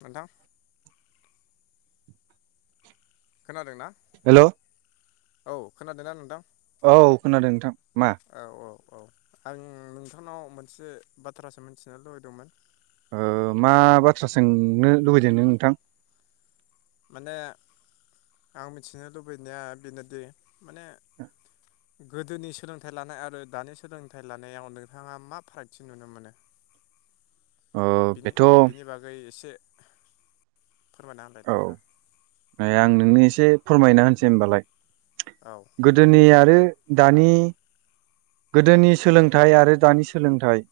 नोंथां। खोनादों ना? हेलौ औ खोनादोंना नोंथां? औ खोनादों नोंथां मा? औ औ औ आं नोंथांनाव मोनसे बाथ्रासो मोनथिनो लुबैदोंमोन। ओ मा बाथ्रा सोंनो लुबैदों नों नोंथां? माने आं मिथिनो लुबैनाया बेनोदि माने गोदोनि सोलोंथाइ लानाय आरो दानि सोलोंथाइ लानायाव नोंथाङा मा फारागथि नुनो मोनो? ओ बिनि बेथ' औ बिनि बागै एसे फोरमायना होनलाय नोंथां? आं नोंनो एसे फोरमायना होनसै होमबालाय। औ गोदोनि आरो दानि गोदोनि सोलोंथाइ आरो दानि सोलोंथाइ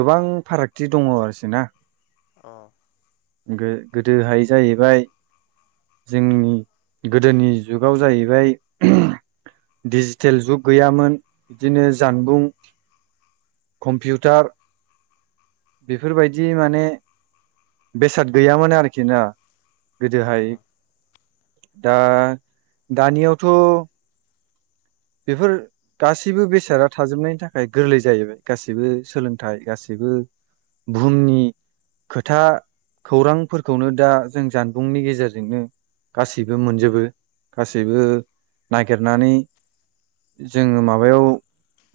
गोबां फारागथि दङ आरोसि ना। अ। गो-गोदोहाय जाहैबाय जोंनि गोदोनि जुगाव जाहैबाय डिजिटेल जुग गैयामोन। बिदिनो जानबुं कम्पिउटार बेफोरबायदि माने बेसाद गैयामोन आरखि ना। अ गोदोहाय दा दानियावथ' बेफोर गासैबो बेसादा थाजोबनायनि थाखाय गोरलै जाहैबाय गासैबो सोलोंथाइ गासैबो बुहुमनि खोथा खौरांफोरखौनो दा जों जानबुंनि गेजेरजोंनो गासैबो मोनजोबो गासैबो नागिरनानै जोङो माबायाव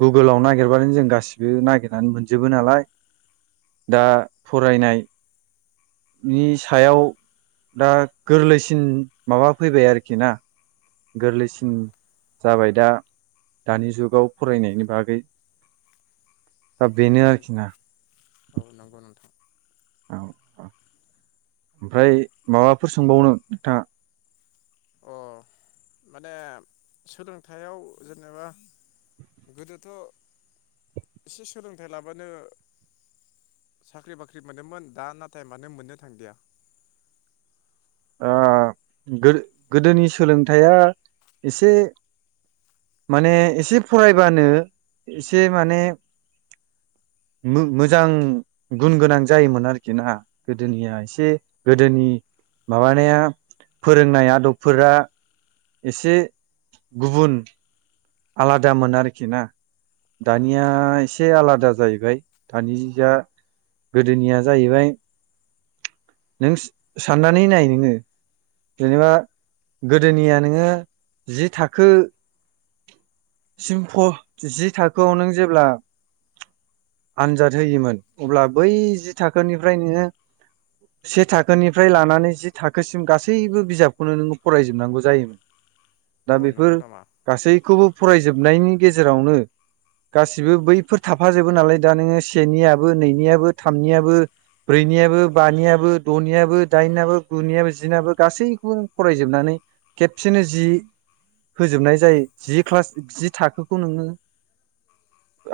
गुगोलाव नागिरबानो जों गासिबो नागिरनानै मोनजोबो नालाय दा फरायनायनि सायाव दा गोरलैसिन माबा फैबाय आरखि ना? गोरलैसिन जाबाय दा दानि जुगाव फरायनायनि बागै। दा बेनो आरखि ना। औ नंगौ नोंथां। औ औ ओमफ्राय माबाफोर सोंबावनो नोंथाङा? अ माने सोलोंथायाइयाव जेनेबा गोदोथ' एसे सोलोंथाइ लाबानो साख्रि बाख्रि मोनोमोन दा नाथाय मानो मोननो थांदिया? ओ गो-गोदोनि सोलोंथाइया एसे माने एसे फरायबानो एसे माने मो-मोजां गुन गोनां जायोमोन आरखि ना? गोदोनिया एसे गोदोनि माबानाया फोरोंनाय आदबफोरा एसे गुबुन आलादामोन आरखि ना। अ दानिया एसे आलादा जाहैबाय दानि जा गोदोनिया जाहैबाय नों साननानै नाय नोङो जेनेबा गोदोनिया नोङो जि थाखो सिम फ जि थाखोआव नों जेब्ला आनजाद होयोमोन अब्ला बै जि थाखोनिफ्राय नोङो से थाखोनिफ्राय लानानै जि थाखोसिम गासैबो बिजाबखौनो नोङो फरायजोबनांगौ जायोमोन। दा अ बेफोर नंगौ नामा? गासैखौबो फरायजोबनायनि गेजेरावनो गासिबो बैफोर थाफाजोबो नालाय दा नोङो सेनियाबो नैनियाबो थामनियाबो ब्रैनियाबो बानियाबो द'नियाबो दाइनाबो गुनियाबो जिनाबो गासैखौबो नों फरायजोबनानै खेबसेनो जि होजोबनाय जाय जि क्लास जि थाखोखौ नोङो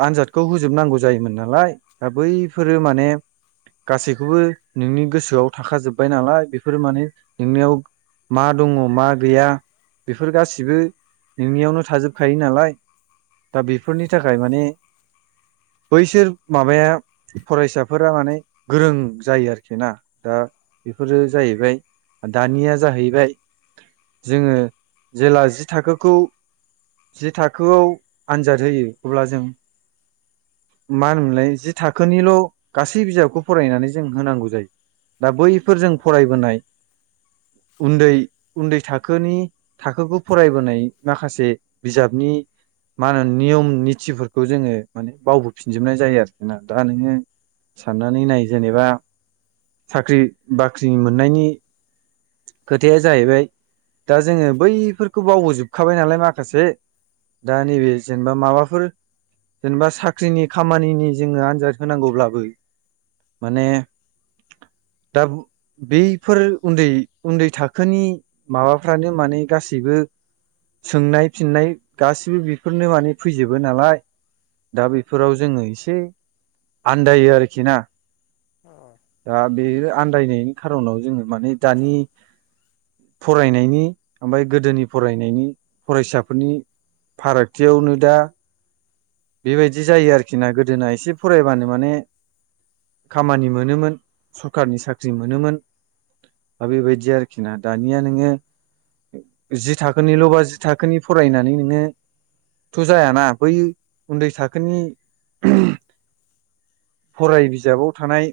आनजादखौ होजोबनांगौ जायोमोन नालाय दा बैफोरो माने गासैखौबो नोंनि गोसोआव थाखाजोब्बाय नालाय बेफोरो माने नोंनियाव मा दङ' मा गैया बेफोर गासिबो नोंनियावनो थाजोबखायो नालाय दा बेफोरनि थाखाय माने बैसोर माबाया फरायसाफोरा माने गोरों जायो आरखि ना दा बेफोरो जाहैबाय दानिया जाहैबाय जोङो जेला जि थाखोखौ जि थाखोआव आनजाद होयो अब्ला जों मा होनोमोनलाय जि थाखोनिल' गासै बिजाबखौ फरायनानै जों होनांगौ जायो दा बैफोर औ जों फरायबोनाय उन्दै उन्दै थाखोनि थाखोखौ फरायबोनाय माखासे बिजाबनि मा होनो नियम नितिफोरखौ जोङो माने बावबोफिनजोबनाय जायो आरखि ना। दा नोङो साननानै नाय जेनेबा साख्रि बाख्रि मोननायनि खोथाया जाहैबाय दा जोङो बैफोरखौ बावबोजोबखाबाय नालाय माखासे दा नैबे जेनेबा माबाफोर जेनेबा साख्रिनि खामानिनि जोङो आनजाद होनांगौब्लाबो माने दा बैफोर उन्दै उन्दै थाखोनि माबाफ्रानो माने गासैबो सोंनाय फिननाय गासैबो बेफोरनो माने फैजोबो नालाय दा बेफोराव जोङो एसे आन्दायो आरखि ना। औ दा बेयो आन्दायनायनि खार'नाव जोङो माने दानि फरायनायनि ओमफाय गोदोनि फरायनायनि फरायसाफोरनि फारागथियावनो दा बेबायदि जायो आरोखि ना गोदोना एसे फरायबानो माने खामानि मोनोमोन सरखारनि साख्रि मोनोमोन दा बेबायदि आरोखिना। दानिया नोङो जि थाखोनिल' बा जि थाखोनि फरायनानै नोङोथ' जायाना बै उन्दै थाखोनि फराय बिजाबाव थानाय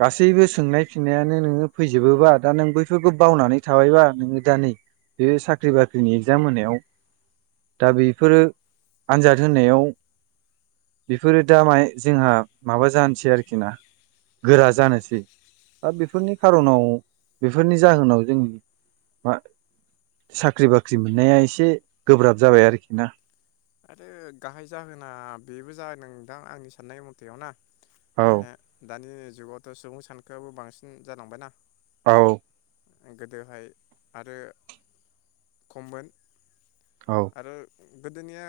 गासैबो सोंनाय फिन्नायानो नोङो फैजोबोबा दा नों बैफोरखौ बावनानै थाबायबा नोङो दा नै बे साख्रि बाख्रिनि एग्जाम होनायाव दा बेफोरो आनजाद होनायाव बेफोरो दा मा जोंहा माबा जानोसै आरोखि ना। गोरा जानोसै। दा बेफो बेफोरनि खार'नाव बेफोरनि जाहोनाव जोंनि मा साख्रि बाख्रि मोननाया एसे गोब्राब जाबाय आरोखि ना। आरो गाहाय जाहोना बेबो जागोन दा़ नोंथां आंनि साननाय मथेयाव ना। औ माने दानि जुगावथ' सुबुं सानखोआबो बांसिन जालांबायना औ। गोदोहाय आरो खममोन। औ आरो गोदोनिया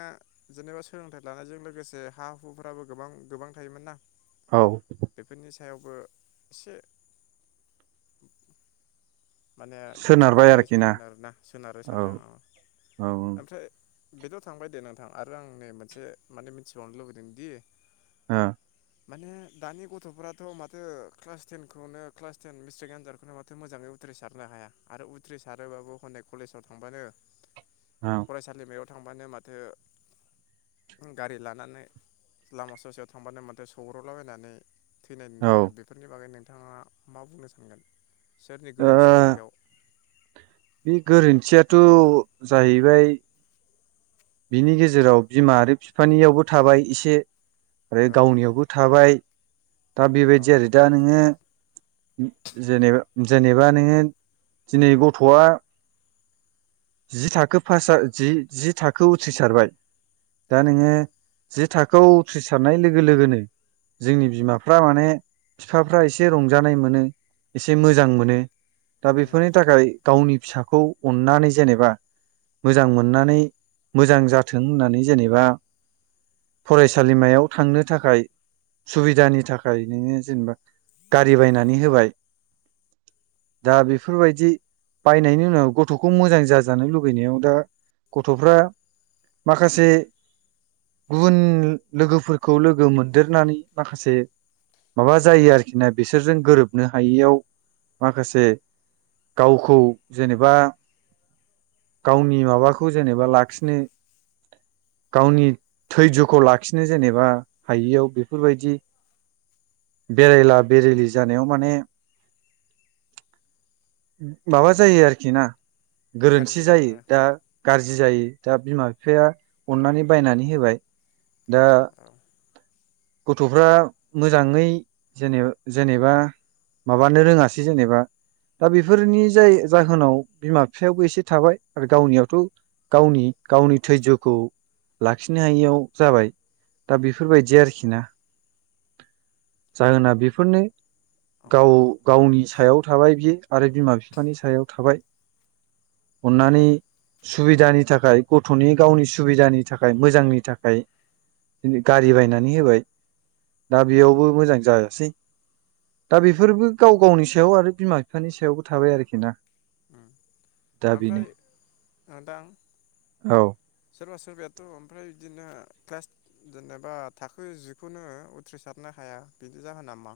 जेनेबा सोलोंथाइ लानायजों लोगोसे हा हुफोराबो गोबां गोबां थायोमोन ना। औ बेफोरनि सायावबो एसे माने बिदिबो सोनारबाय जायो आरोखि ना सानोमोन आरोना सोनारो सानदों औ आङो औ ओमफ्राय बेथ' थांबाय दे नोंथां आरो आं नै मोनसे माने मिथिबावनो लुबैदों दि ओ माने दानि गथ'फोराथ' माथो क्लास टेनखौनो क्लास टेन मेट्रिक आनजादखौनो माथो मोजाङै उथ्रिसारनो हाया आरो उथ्रिसारोबाबो हनै कलेजाव थांबानो औ फरायसालिमायाव थांबानो माथो गारि लानानै लामा ससेयाव थांबानो माथो सौग्रावलाबायनानै थैनाय नुनो मोनो ओ बेफोरनि बागै नों थाङा मा बुंनो सानगोन। सोरनि गोरोन्थि? थि दं बेयाव। बे गोरोन्थियाथ' जाहैबाय बिनि गेजेराव बिमा आरो बिफानियावबो थाबाय एसे आरो औ गावनियावबो थाबाय दा औ बेबायदि आरो दा नोङो जेनेबा जेनेबा नोङो दिनै गथ'आ जि थाखो पास जा जि थाखोखौ उथ्रिसारबाय दा औ नोङो जि थाखोआव उथ्रिसारनाय लोगो लोगोनो जोंनि बिमाफ्रा माने बिफाफ्रा एसे रंजानाय मोनो एसे मोजां मोनो। दा उम बेफोरनि थाखाय गावनि फिसाखौ अननानै जेनेबा मोजां मोननानै मोजां जाथों होननानै जेनेबा फरायसालिमायाव थांनो थाखाय सुबिदानि थाखाय नोङो जेनेबा गारि बायनानै होबाय दा बेफोरबायदि बायनायनि उनाव गथ'खौ मोजां जाजानो लुुबैनायाव दा गथ'फ्रा माखासे गुबुन लोगोफोरखौ लोगो मोनदेरनानै माखासे माबा जायो आरोखि ना बिसोरजों गोरोबनो हायियाव माखासे गावखौ जेनेबा गावनि माबाखौ जेनेबा लाखिनो गावनि धैजखौ लाखिनो जेनेबा हायियाव बेफोरबायदि बेरायला बेरायलि जानायाव माने माबा जायो आरोखि ना गोरोन्थि गाज्रि जायो जालाङो औ दा गाज्रि जायो। दा बिमा बिफाया अननानै बायनानै होबाय। दा गथफ्रा मोजाङै जेने जेनेबा माबानो रोङासै जेनेबा दा बेफोरनि जाय जाहोनाव बिमा बिफायावबो एसे थाबाय आरो गावनियावथ गावनि गावनि थैज्यखौ लाखिनो हायियाव जाबाय दा बेफोरबायदि आरोखि ना जाहोना बेफोरनो। औ गाव गावनि सायाव थाबाय बियो आरो बिमा बिफानि सायाव थाबाय। अननानै ओमफ्राय सुबिदानि नि थाखाय गथनि गावनि सुबिदानि थाखाय मोजांनि थाखाय गारि बायनानै होबाय दा बेयावबो मोजां जायासै दा बेफोरबो गाव गावनि सायाव आरो बिमा बिफानि सायावबो थाबाय आरोखि ना। ओ दा बेनो ओमफ्राय ओ दा औ सोरबा सोरबायाथ ओमफ्राय बिदिनो क्लास जेनेबा थाखो जिखौनो उथ्रिसारनो हाया बिनि जाहोना नामा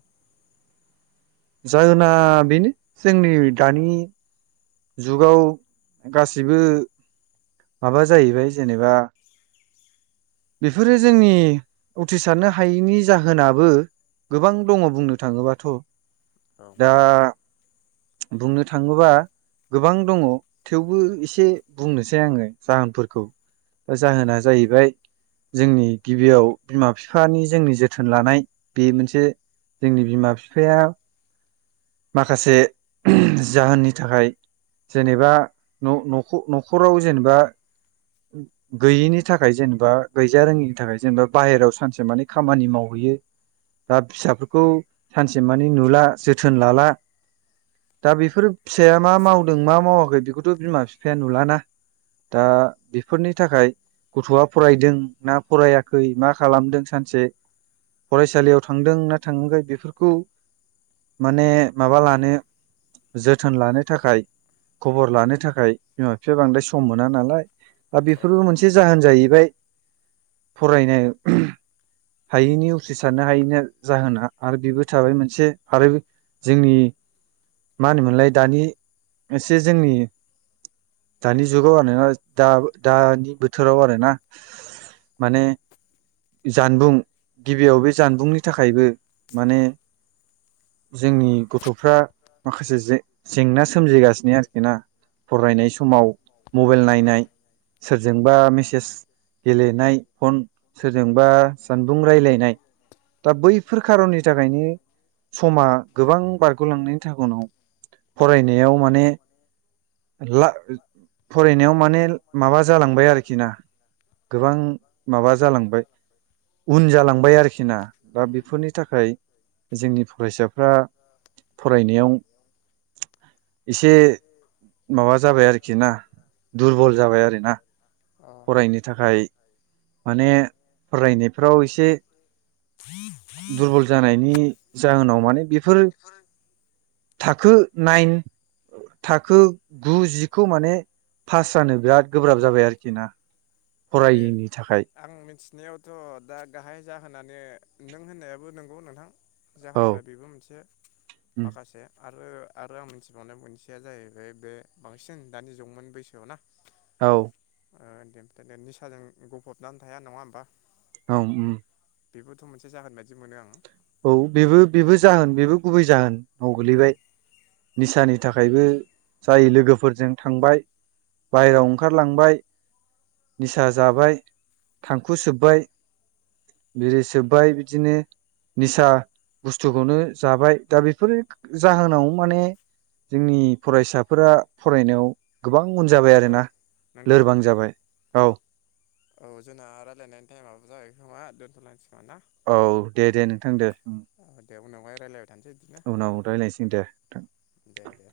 जाहोना बेनो जोंनि दानि जुगाव गासिबो माबा जाहैबाय जेनेबा बेफोरो जोंनि उथ्रिसारनो हायैनि जाहोनाबो गोबां दङ बुंनो थाङोबाथ' उम दा बुंनो थाङोबा गोबां दङ थेवबो एसे बुंनोसै आङो जाहोनफोरखौ जाहोना जाहैबाय जोंनि गिबियाव बिमा फिफानि जोंनि जोथोन लानाय बे मोनसे जोंनि बिमा फिफाया माखासे [unintelligible] जाहोननि थाखाय जेनेबा न' न'ख नख'राव जेनेबा गैयिनि थाखाय जेनेबा गैजा रोङिनि थाखाय जेनेबा बाहेरायाव सानसे मानि खामानि मावहैयो दा फिसाफोरखौ सानसे मानि नुला जोथो थोन लाला दा बेफोर फिसाया मा मावदों मा मावाखै बेखौथ' बिमा फिफाया नुलाना दा बेफोरनि थाखाय गथ'आ फरायदों ना फरायाखै मा खालामदों सानसे फरायसालियाव थांदों ना थाङाखै बेफोरखौ माने माबा लानो जोथोन लानो थाखाय खबर लानो थाखाय बिमा बिफाया बांद्राय सम मोना नालाय दा औ बेफोरबो मोनसे जाहोन जायो फरायनाय हायैनि उथ्रिसारनो हायैनि जाहोना आरो बेबो थाबाय मोनसे आरो जोंनि मा होनोमोनलाय दानि एसे जोंनि दानि जुगाव आरोना दा दानि बोथोराव आरोना माने जानबुं गिबियाव बे जानबुंनि थाखायबो माने जोंनि गथ'फ्रा माखासे जें जेंना सोमजिगासि आरोखि ना औ फरायनाय समाव मबाइल नायनाय सोर जोंबा मेसेज गेलेनाय फन सोरजोंबा जानबुं रायलायनाय दा बैफोर खारननि थाखायनो समा गोबां बारगलांनायनि थाउनाव फरायनायाव माने ला फरायनायाव माने माबा जालांबाय आरोखि ना गोबां माबा जालांबाय उन जालांबाय आरोखि ना दा बेफोरनि थाखाय जोंनि फरायसाफ्रा फरायनायाव एसे माबा जाबाय आरोखि ना दुरबल जाबाय आरो ना अ फरायनो थाखाय माने फरायनायफ्राव एसे दुरबल जानायनि जाहोनाव माने बेफोर [unintelligible] थाखो नाइन थाखो गु जिखौ माने पास जानो बिराद गोब्राब जाबाय आरोखि ना आरो फरायैनि थाखाय आं मिथिनायावथ' दा गाहाइ जाहोनानो नों होननायाबो नोंगौ नोंथां औ जाहोनफोरा बेबो मोनसे माखासे आरो आरो आं मिथिबावनाय मोनसेया जाहैबाय बे बांसिन दानि जंमोन बैसोआव ना औ ओ दे बि निसाजों गफबनानै थाया नङा होमबा औ उम बेबोथ' मोनसे जागोन बादि मोनो आङो औ बेबो बेबो जाहोन बेबो गुबै जाहोन औ गोलैबाय निसानि थाखायबो जाय लोगोफोरजों थांबाय बायेरायाव ओंखारलांबाय निसा औ जाबाय थांखु सोब्बाय, बिरिसोब्बाय बिदिनो निसा बुस्थुखौनो जाबाय दा बेफोर जाहोनाव माने जोंनि फरायसाफोरा फरायनायाव गोबां बां उन जाबाय औ आरोना नोंथां लोरबां जाबाय औ। औ जोंना रायजलायनायनि टाइमाबो जागाय खोमा दोन्थ'लायसै। औ दे दे नोंथां दे उम औ दे उनावहाय रायलायबाय थानोसै बिदिनो उनाव रायज्लायनोसै दे नोंथां। दे दे